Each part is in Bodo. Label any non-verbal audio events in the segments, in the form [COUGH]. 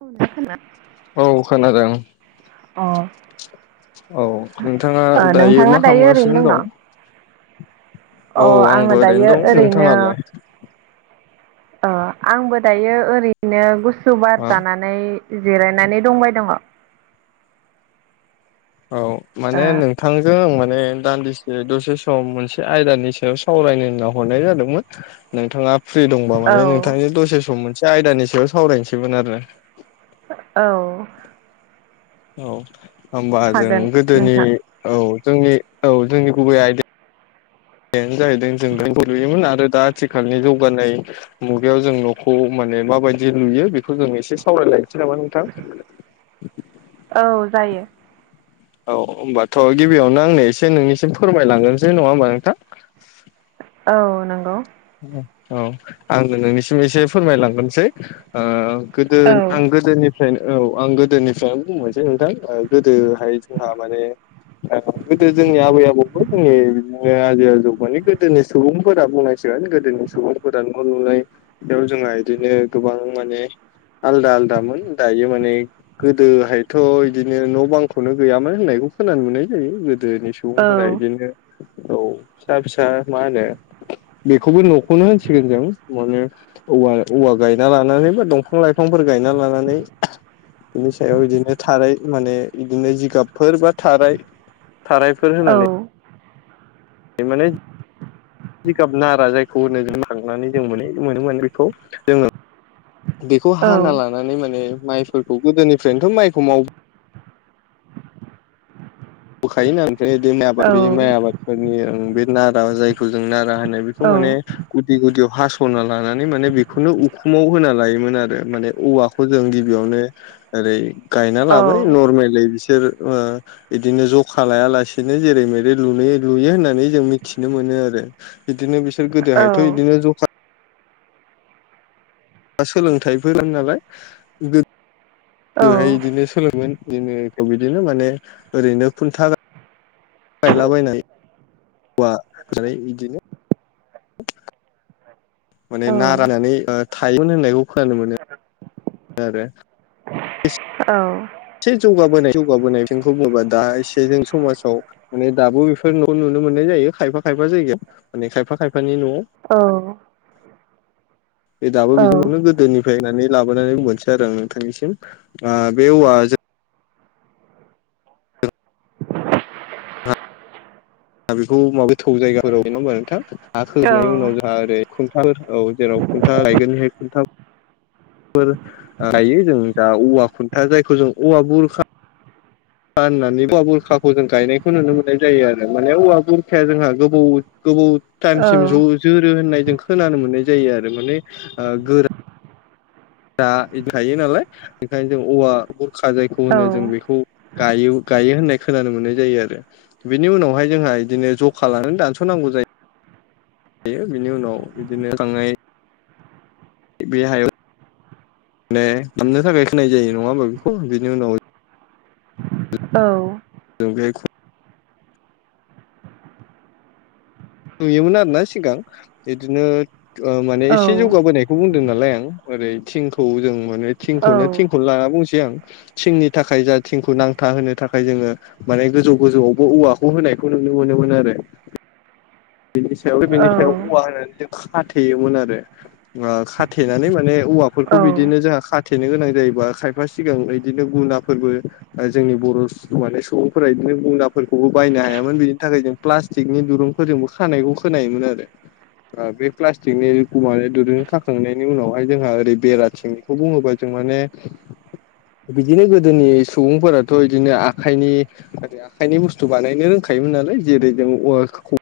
[UNINTELLIGIBLE] खोना औ खोनादों औ नोंथाङा अ मा नोंथाङा दायो खालामगासिनो ओरैनो दं न'? अ औ आंबो आङो ओरैनो दायो दं ओरैनो नोंथाङालाय आंबो दायो ओरैनो गुसु बार मा जानानै जिरायनानै दंबाय दङ औ माने नोंथां जों आं माने दान्दिसे दसे सम मोनसे आयदानि सायाव सावरायनो होनना हरनाय जादोंमोन नोंथाङा फ्रि दंबा औ माने नोंथांनि दसे सम मोनसे आयदानि सायाव सावरायनोसैमोन आरो औ औ होमबा जों हागोन गोदोनि नोंथां औ जोंनि औ जोंनि गुबै आयदा यानो जाहैदों जों [UNINTELLIGIBLE] लुयोमोन आरो दा आथिखालनि जौगानाय मुगायाव जों न'खौ माने माबायदि लुयो बेखौ जों एसे सावरायलायनोसै नामा नोंथां औ जायो औ होमबाथ' गिबियावनो आंनो एसे नोंनिसिम फोरमायलांगोरनोसै नङा होमबा नोंथां औ नोंगौ औ आंनो नोंनिसिम एसे फोरमायलांगोरनसै गोदो औ आं गोदोनि फ्रायनो औ आं गोदोनिफ्रायनो बुंनोसै नोंथां गोदोहाय जोंहा माने गोदो जोंनि आबै आबौफोर जोंनि बिदिनो आजै आजौ मानि गोदोनि सुबुंफोरा बुंनाय मिथिगोन गोदोनि सुबुंफोरा न' लुनायाव जोंहा इदिनो गोबां माने आलादा आलदामोन दायो माने गोदोहायथ' इदिनो न' बांखौनो गैयामोन होननायखौ खोनानो मोननाय जायो गोदोनि सम औ सुबुंफोरा बिदिनो औ फिसा फिसा मा होनो बेखौबो न'खौनो होनसिगोन जों माने औवा औवा गायना लानानै बा दंफां लाइफांफोर गायना लानानै इनि सायाव इदिनो थाराय माने बिदिनो जिगाबफोर बा थाराय थारायफोर औ होनानै माने जिगाब नारा जायखौ होनो जों माइ खांनानै जों मोनो मोनोमोन बेखौ जोङो बेखौ औ हाना लानानै माने माइफोरखौ गोदोनिफ्रायनोथ' माइखौ माव होखायोना ओमफ्राय बे औ आबाद बे माइ आबादफोरनि बे नारा जायखौ जों नारा होनो बेखौ माने गुदि गुदियाव हास'ना लानानै माने बेखौनो उखुमाव होना लायोमोन आरो माने औवाखौ खौ जों गिबियावनो ओरै गायना औ लाबाय नरमेलै बिसोर बिदिनो जखा लायालासेनो जेरै मेरै लुनो लुयो होननानै जों मिथिनो मोनो आरो बिदिनो बिसोर गोदोहायथ' बिदिनो ज सोलोंथाइफोर नालाय औ गोदोहाय इदिनो सोलोङोमोन इदिनो बिदिनो माने ओरैनो खुनथा गायलाबायनाय औवाजोंहाय बिदिनो औ माने नारायनानै थायोमोन होननायखौ खोनानो मोनो आरो औ एसे जौगाबोनाय जौगाबोनाय बिथिंखौ बुङोबा दा एसे जों समाजाव माने दाबो बेफोर न'आव नुनो मोननाय जायो खायफा खायफा जायगायाव माने खायफा खायफानि न'आव औ बे दाबो बिदिनो गोदोनिफ्राय होननानै लाबोनानै बुंसै आरो आं नोंथांनिसिम बे औवाजों दा बेखौ मा गोथौ जायगाफोराव गायनांगौ आरो नोंथां हा खोनायनि उनाव जोंहा ओरै खुन्थाफोर औ जेराव खुन्था गायगोन बे खुन्था फोरा गायो जों जा औवा खुन्था जायखौ जों औवा बुरखा होननानै औवा बुरखाखौ जों गायनायखौ नुनो मोननाय जायो आरो माने औवा बुरखाया जोंहा गोबौ गोबौ टाइमसिम ज जोरो होननाय जों खोनानो मोननाय जायो आरो माने गोरा दा इदि थायो नालाय ओंखायनो जों औवा बुरखा जायखौ होनो जों बेखौ गायो गायो होननाय खोनानो मोननाय जायो आरो बिनि उनावहाय जोंहा बिदिनो जखा लानानै दानस'नांगौ जायो थायो बिनि उनाव बिदिनो थांनाय बे हायाव ने हामनो थाखाय खोनाय जायो नङा होनोबा बेखौ बिनि उनाव औ जों बे नुयोमोन आरो ना सिगां बिदिनो माने औ एसे औ जौगाबोनाय बेखौ बुंदों नालाय आं ओरै थिंखौ जों माने औ थिंखौनो थिंखौनो लाना बुंसै आं थिंनि थाखाय जा थिंखौ नांथा होनो थाखाय जोङो माने गोजौ गोजौयावबो औवाखौ होनायखौ नुनो मोनोमोन आरो बेनि सायावबो औ बिनि सायाव औवा होनानै जों खाथेयोमोन आरो खाथेनानै माने औवाफोरखौ बिदिनो जोंहा खा थेनो गोनां जायोबा खायफा सिगां बिदिनो गुना फोरबो जोंनि बर' माने सुबुंफोरा बिदिनो गुनाफोरखौबो बायनो हायामोन बेनि थाखाय जों प्लास्टिकनि दुरुंफोरजोंबो खानायखौ खोनायोमोन आरो ओ बे प्लास्टिकनि औवानि दुरुंजों खाखांनायनि उनावहाय जोंहा ओरै बेराथिं खौ बुङोब्ला जों माने बिदिनो गोदोनि सुबुंफोराथ' बिदिनो आखाइनि आरो आखाइनि बुसथु बानायनो रोंखायोमोन नालाय जेरै जों औवाखौ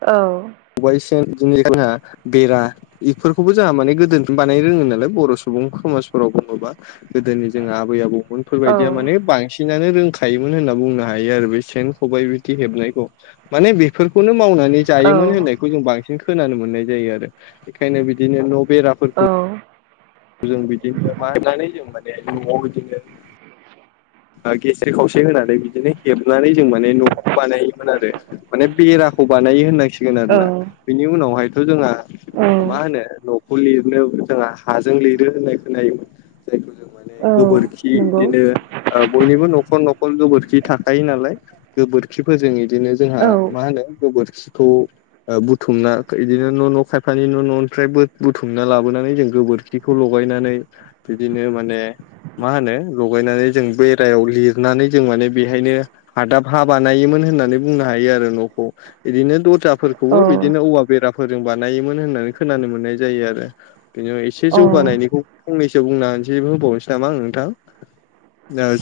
औ खबाइ सेन बिदिनो जोंहा बेरा बेफोरखौबो जोंहा माने गोदोनि बानाय रोङो नालाय बर' सुबुं समाजफोराव बुङोबा गोदोनि जोंहा आबै आबौमोनफोरबायदिया माने बांसिन बांनानो रोंखायोमोन होनना बुंनो हायो आरो बे सेन खबाइ बिदि हेबनायखौ माने बेफोरखौनो मावनानै जायोमोन होननायखौ जों बांसिन खोनानो मोननाय जायो आरो बेखायनो बिदिनो न' बेराफोरखौ औ जों बिदिनो मा होननानै जों माने न'आव बिदिनो गेसेर खावसे होनानै बिदिनो हेबनानै जों माने न'खौ बानायोमोन आरो माने बेराखौ बानायो होननाय ग औ आरोना बिनि उनावहायथ' जोंहा औ मा होनो खौ लिरनो जोंहा हाजों लिरो होननाय खोनायोमोन जायखौ जों माने गोबोरखि बिदिनो ओ बयनिबो न'खर न'खर गोबोरखि थाखायो नालाय गोबोरखिफोरजों इदिनो जोंहा मा होनो गोबोरखिखौ ओ बुथुमना बिदिनो न' न' खायफानि न' न'निफ्राय बुथुमना लाबोनानै जों गोबोर बेखौ लगायनानै बिदिनो माने मा होनो लगायनानै जों बेरायाव लिरनानै जों माने बेहायनो हादाब हा बानायोमोन होननानै बुंनो हायो आरो न'खौ बिदिनो दथा फोरखौबो बिदिनो औवा बेराफोरजों बानायोमोन होननानै खोनानो मोननाय जायो आरो बेनि एसे जौगानायनिखौ फंनैसो बुंनानैसो होबावनोसै नामा आं नोंथां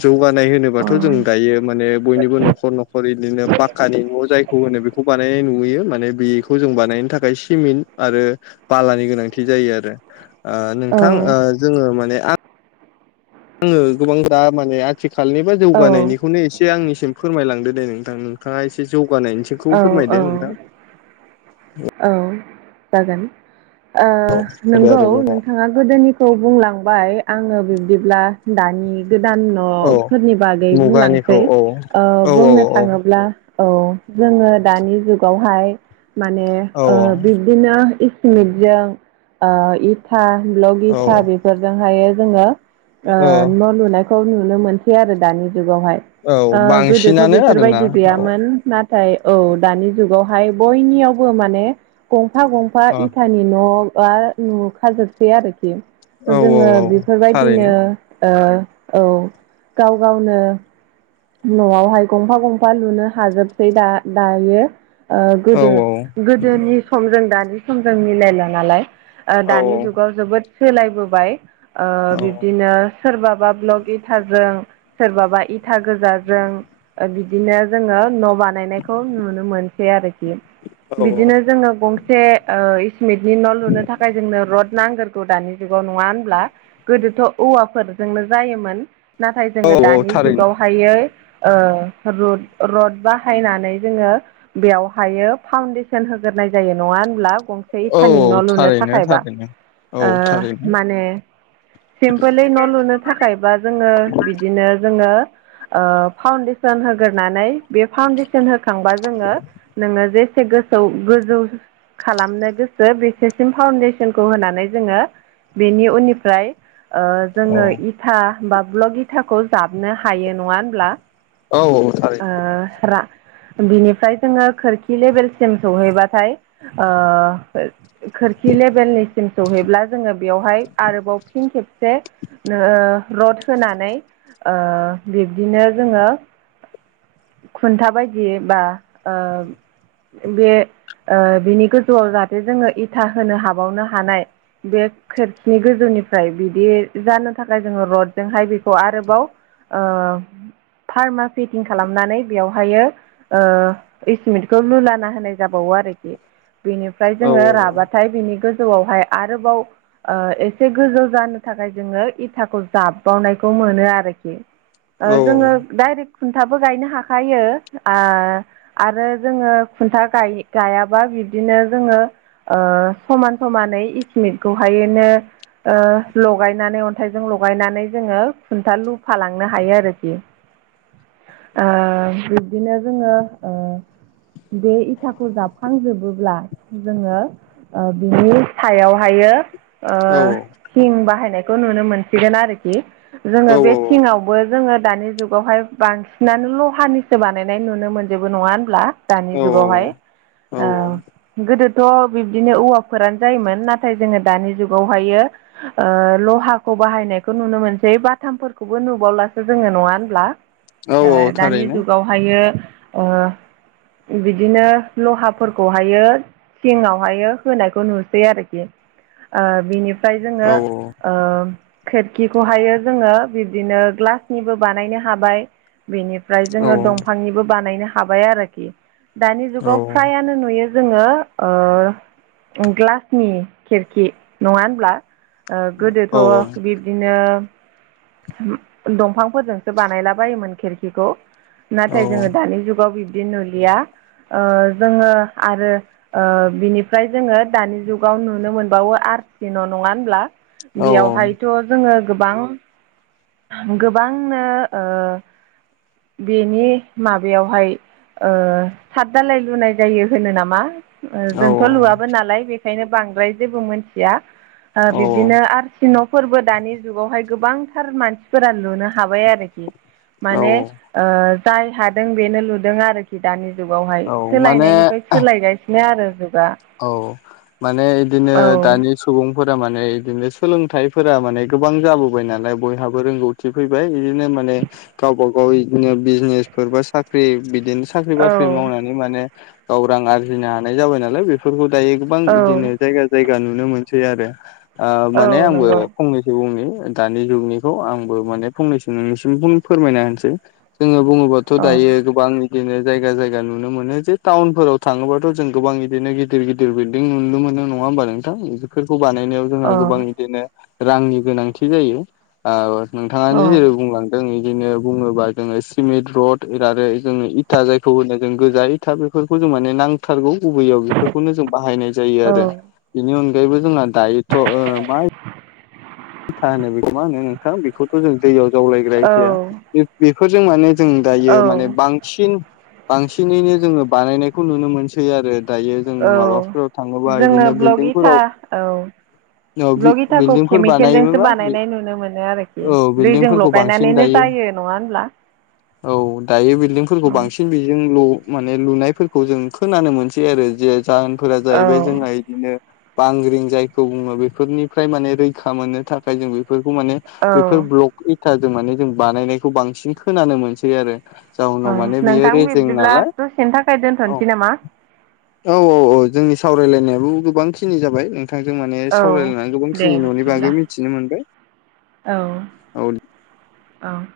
जौगानाय होनोबाथ' जों दायो माने बयनिबो न'खर न'खर बिदिनो फा खानि न' जायखौ होनो बेखौ बानायनाय नुयो माने बेखौ जों बानायनो थाखाय सिमिन्ट आरो बालानि गोनांथि जायो आरो ओ नोंथां ओ जोङो माने आं आङो गोबां दा माने आथिखालनि बा औ जौगानायनिखौनो एसे एसे आंनिसिम फोरमायलांदो दे नोंथां नोंथाङा एसे जौगानायनिसिमखौ फोरमायदो नोंथां औ जागोन ओ होदो नंगौ आरो नोंथां नोंथाङा गोदोनि खौ बुंलांबाय आङो बिब्दिब्ला दानि गोदान औ‌ औ फोरनि बागै मुगानिखौ बुंलांनोसै औ ओ औ औ बुंनो थाङोब्ला औ जोङो दानि जुगावहाय माने औ ओ बेबा बिदिनो इसमिटजों ओ इथा ब्लग औ इथा बे बिफोरजोंहायो जोङो ओ औ न' लुनायखौ नुनो मोनसै आरो दानि जुगावहाय औ ओ गोदोथ' बांसिनानो आरोना बेफोरबायदि औ गैयामोन ना औ दानि जुगावहाय बयनिआवबो माने गंफा गंफा औ इथानि इथानि न' बा नुखाजोबसै आरोखि औ जोङो औ बेफोरबायदिनो थारैनो ओ औ गाव गावनो न'आवहाय गंफा गंफा लुनो हाजोबसै दा दायो ओ औ गोदो गोदोनि समजों दानि समजों मिलायला' नालाय ओ औ दानि जुगाव जोबोद सोलायबोबाय ओ औ बिदिनो सोरबाबा ब्लग इटाजों सोरबाबा इटाजों गोजाजों ओ बिदिनो जोङो न' बानायनायखौ नुनो मोनो मोनसै आरोखि औ बिदिनो जोङो गंसे ओ इसमिटनि न' लुनो थाखाय जोंनो रड नांगोरगौ दानि जुगाव नङा होनब्ला गोदोथ' औवाफोरजोंनो जायोमोन नाथाय औ जोङो औ दानि थारैनो जुगावहायै ओ रथ रड बाहायनानै जोङो बेवहायो फाउन्डेसन होगोरनाय जायो नङा होनब्ला गंसे औ इथानि औ न' लुनो थारैनो थाखायबा थारैनो औ ओ थारैनो माने सिमफोलै न' लुनो थाखायबा जोङो बिदिनो जोङो ओ फाउन्डेसन होग्रोनानै बे फाउन्डेसन होखांबा जोङो नोङो जेसे गोसो गोजौ खालामनो गोसो बेसेसिम फाउन्डेसनखौ होनानै जोङो बेनि उननिफ्राय ओ औ जोङो इथा बा ब्लग इथाखौ जाबनो हायो नङा होनब्ला औ औ ओ थारैनो रा बिनिफ्राय जोङो खोरखि लेभेलसिम सौहैबाथाय ओ खोरखि लेभेलनिसिम सौहैब्ला जोङो बेवहाय आरोबाव फिन खेबसे ओ रड होनानै ओ बिब्दिनो जोङो खुन्था बादि बा ओ बे ओ बिनि गोजौआव जाहाथे जोङो इथा होनो हाबावनो हानाय बे खेरखिनि गोजौनिफ्राय आमफ्राय बिदि जानो थाखाय जोङो रडजोंहाय बेखौ आरोबाव फार्मा फटिं खालामनानै बेवहायो ओ इसमिटखौ लुलाना होनाय जाबावो आरोखि बेनिफ्राय औ जोङो राबाथाय बिनि गोजौआवहाय आरोबाव ओ एसे गोजौ जानो थाखाय जोङो इथाखौ जाबबावनायखौ मोनो आरोखि ओ औ जोङो डाइरेक्ट खुन्थाबो गायनो हाखायो ओ आरो जोङो खुन्था गाय गायाबा बिब्दिनो जोङो ओ समान समानै इसमिटखौहायनो ओ लगायनानै अन्थाइजों लगायनानै जोङो खुन्था लुफालांनो हायो आरोखि [INAUDIBLE] ओ बिब्दिनो जोङो ओ बे इथाखौ जाबखांजोबोब्ला जोङो ओ बिनि सायावहायो ओ थिं बाहायनायखौ नुनो मोनसिगोन आरोखि जोङो बे औ औ थिंआवबो जोङो दानि जुगावहाय बांसिनानो ल'हानि सो बानायनाय नुनो मोनजोबो नङा होनब्ला दानि औ जुगावहाय औ औ ओ गोदोथ' बिब्दिनो औवाफोरानो जायोमोन नाथाय जोङो दानि जुगावहाय ओ ओ लहाखौ बाहायनायखौ नुनो मोनसै बाथामफोरखौबो नुबावलासो जोङो नङा होनब्ला औ औ दानि थारैनो जुगावहायो ओ बिदिनो लहाफोरखौहायो सिङावहायो होनायखौ नुसै आरोखि बिनिफ्राय औ जोङो खोरखिखौहायो जोङो बिब्दिनो ग्लासनिबो बानायनो हाबाय बेनिफ्राय औ जोङो दंफांनिबो बानायनो हाबाय आरोखि दानि औ जुगाव फ्रायानो नुयो जोङो ग्लासनि खिरखि नङा होनब्ला गोदोथ' औ बि बिदिनो दंफांफोरजोंसो बानायलाबायोमोन खिरखिखौ नाथाय जोङो दानि जुगाव बिब्दि नुलिया जोङो आरो बिनिफ्राय जोङो दानि जुगाव नुनो मोनबावो आरखि न' नङा औ बेयावहायथ' जोङो गोबां गोबांनो बेनि माबायावहाय साद दालाय लुनाय जायो होनो नामा औ जोंथ' लुवबो नालाय बेखायनो बांद्राय जेबो मिथिया बिब्दिनो औ आरसि न' फोरबो दानि जुगावहाय गोबांथार मानसिफोरा लुनो हाबाय आरोखि माने जाय हादों बेनो लुदों आरोखि दानि जुगावहाय औ माने सोलायनायनिफ्राय सोलायगासिनो आरो जुगा औ माने इदिनो औ दानि सुबुंफोरा माने इदिनो सोलोंथाइफोरा माने गोबां जाबोबाय नालाय बयहाबो रोंगौ फैबाय इदिनो माने गावबा गाव इदिनो बिजनेसफोर बा साख्रि बिदिनो साख्रि औ बाख्रि मावनानै माने गाव रां आरजिनो हानाय जाबाय नालाय बेफोरखौ दायो गोबां औ इदिनो जायगा जायगा नुनो मोनसै आरो औ माने आंबो नंगौ फंनैसो नि दानि जुगनिखौ आंबो माने फंनैसो नोंनिसिम फोरमायना होनोसै जोङो बुङोबाथ' औ दायो गोबां बिदिनो जायगा जायगा नुनो मोनो जे टाउनफोराव थाङोबाथ' जों गोबां बिदिनो गिद गिदिर गिदिर बिल्डिं नुनो मोनो नङा होमबा नोंथां बेफोरखौ बानायनायाव जोंहा औ गोबां बिदिनो रांनि गोनांथि जायो नोंथाङानो जेरै बुंलां जों बिदिनो बुङोबा जोङो सिमेन्ट रड आरो आरो जोङो इथा जायखौ होनो जों गोजाय खौ जों माने नांथारगौ बबैयाव खौनो जों बाहायनाय जायो औ आरो बेनि अनायैबो जोंहा दायोथ' मा था होनो बेखौ मा होनो नोंथां बेखौथ' जों दैयाव जावलायग्राय थाया बेफोरजों माने जों औ दायो माने बांसिन बांसिनैनो जोङो बानायनायखौ नुनो मोनसै आरो दायो जों औ माबाफोराव थाङोबा जोङो इदिनो ब्लक इथा बिल्दिंफोराव औ औ बि बिल्डिंफोरबा साइकेलजोंसो बानायनाय नुनो मोनो आरोखि दैजों बिल्डिंफोरखौ बांसिन लगायनानैनो दायो जायो नङा होनब्ला औ दायो बिल्डिंफोरखौ औ बांसिन बेजोंल' माने लुनायफोरखौ जों खोनानो मोनसै आरो जे जाहोनफोरा जाहैबाय जोंहा बिदिनो बांग्रिं जायखौ बुङो बेफोरनिफ्राय माने रैखा मोननो थाखाय जों बे बेफोरखौ माने औ बेफोर ब्लक इटाजों माने जों बानायनायखौ बांसिन खोनानो मोनसै आरो जाउनाव औ माने बेयो नोंथां रेजें बिब्दिब्ला नालाय दसेनि थाखाय औ दोनथ'नोसै नामा औ औ औ जोंनि सावरायलायनायाबो गोबां खिनि जाबाय नोंथांजों माने औ सावरायलायनानै गोबांखिनि बागै मिथिनो मोनबाय औ औ औ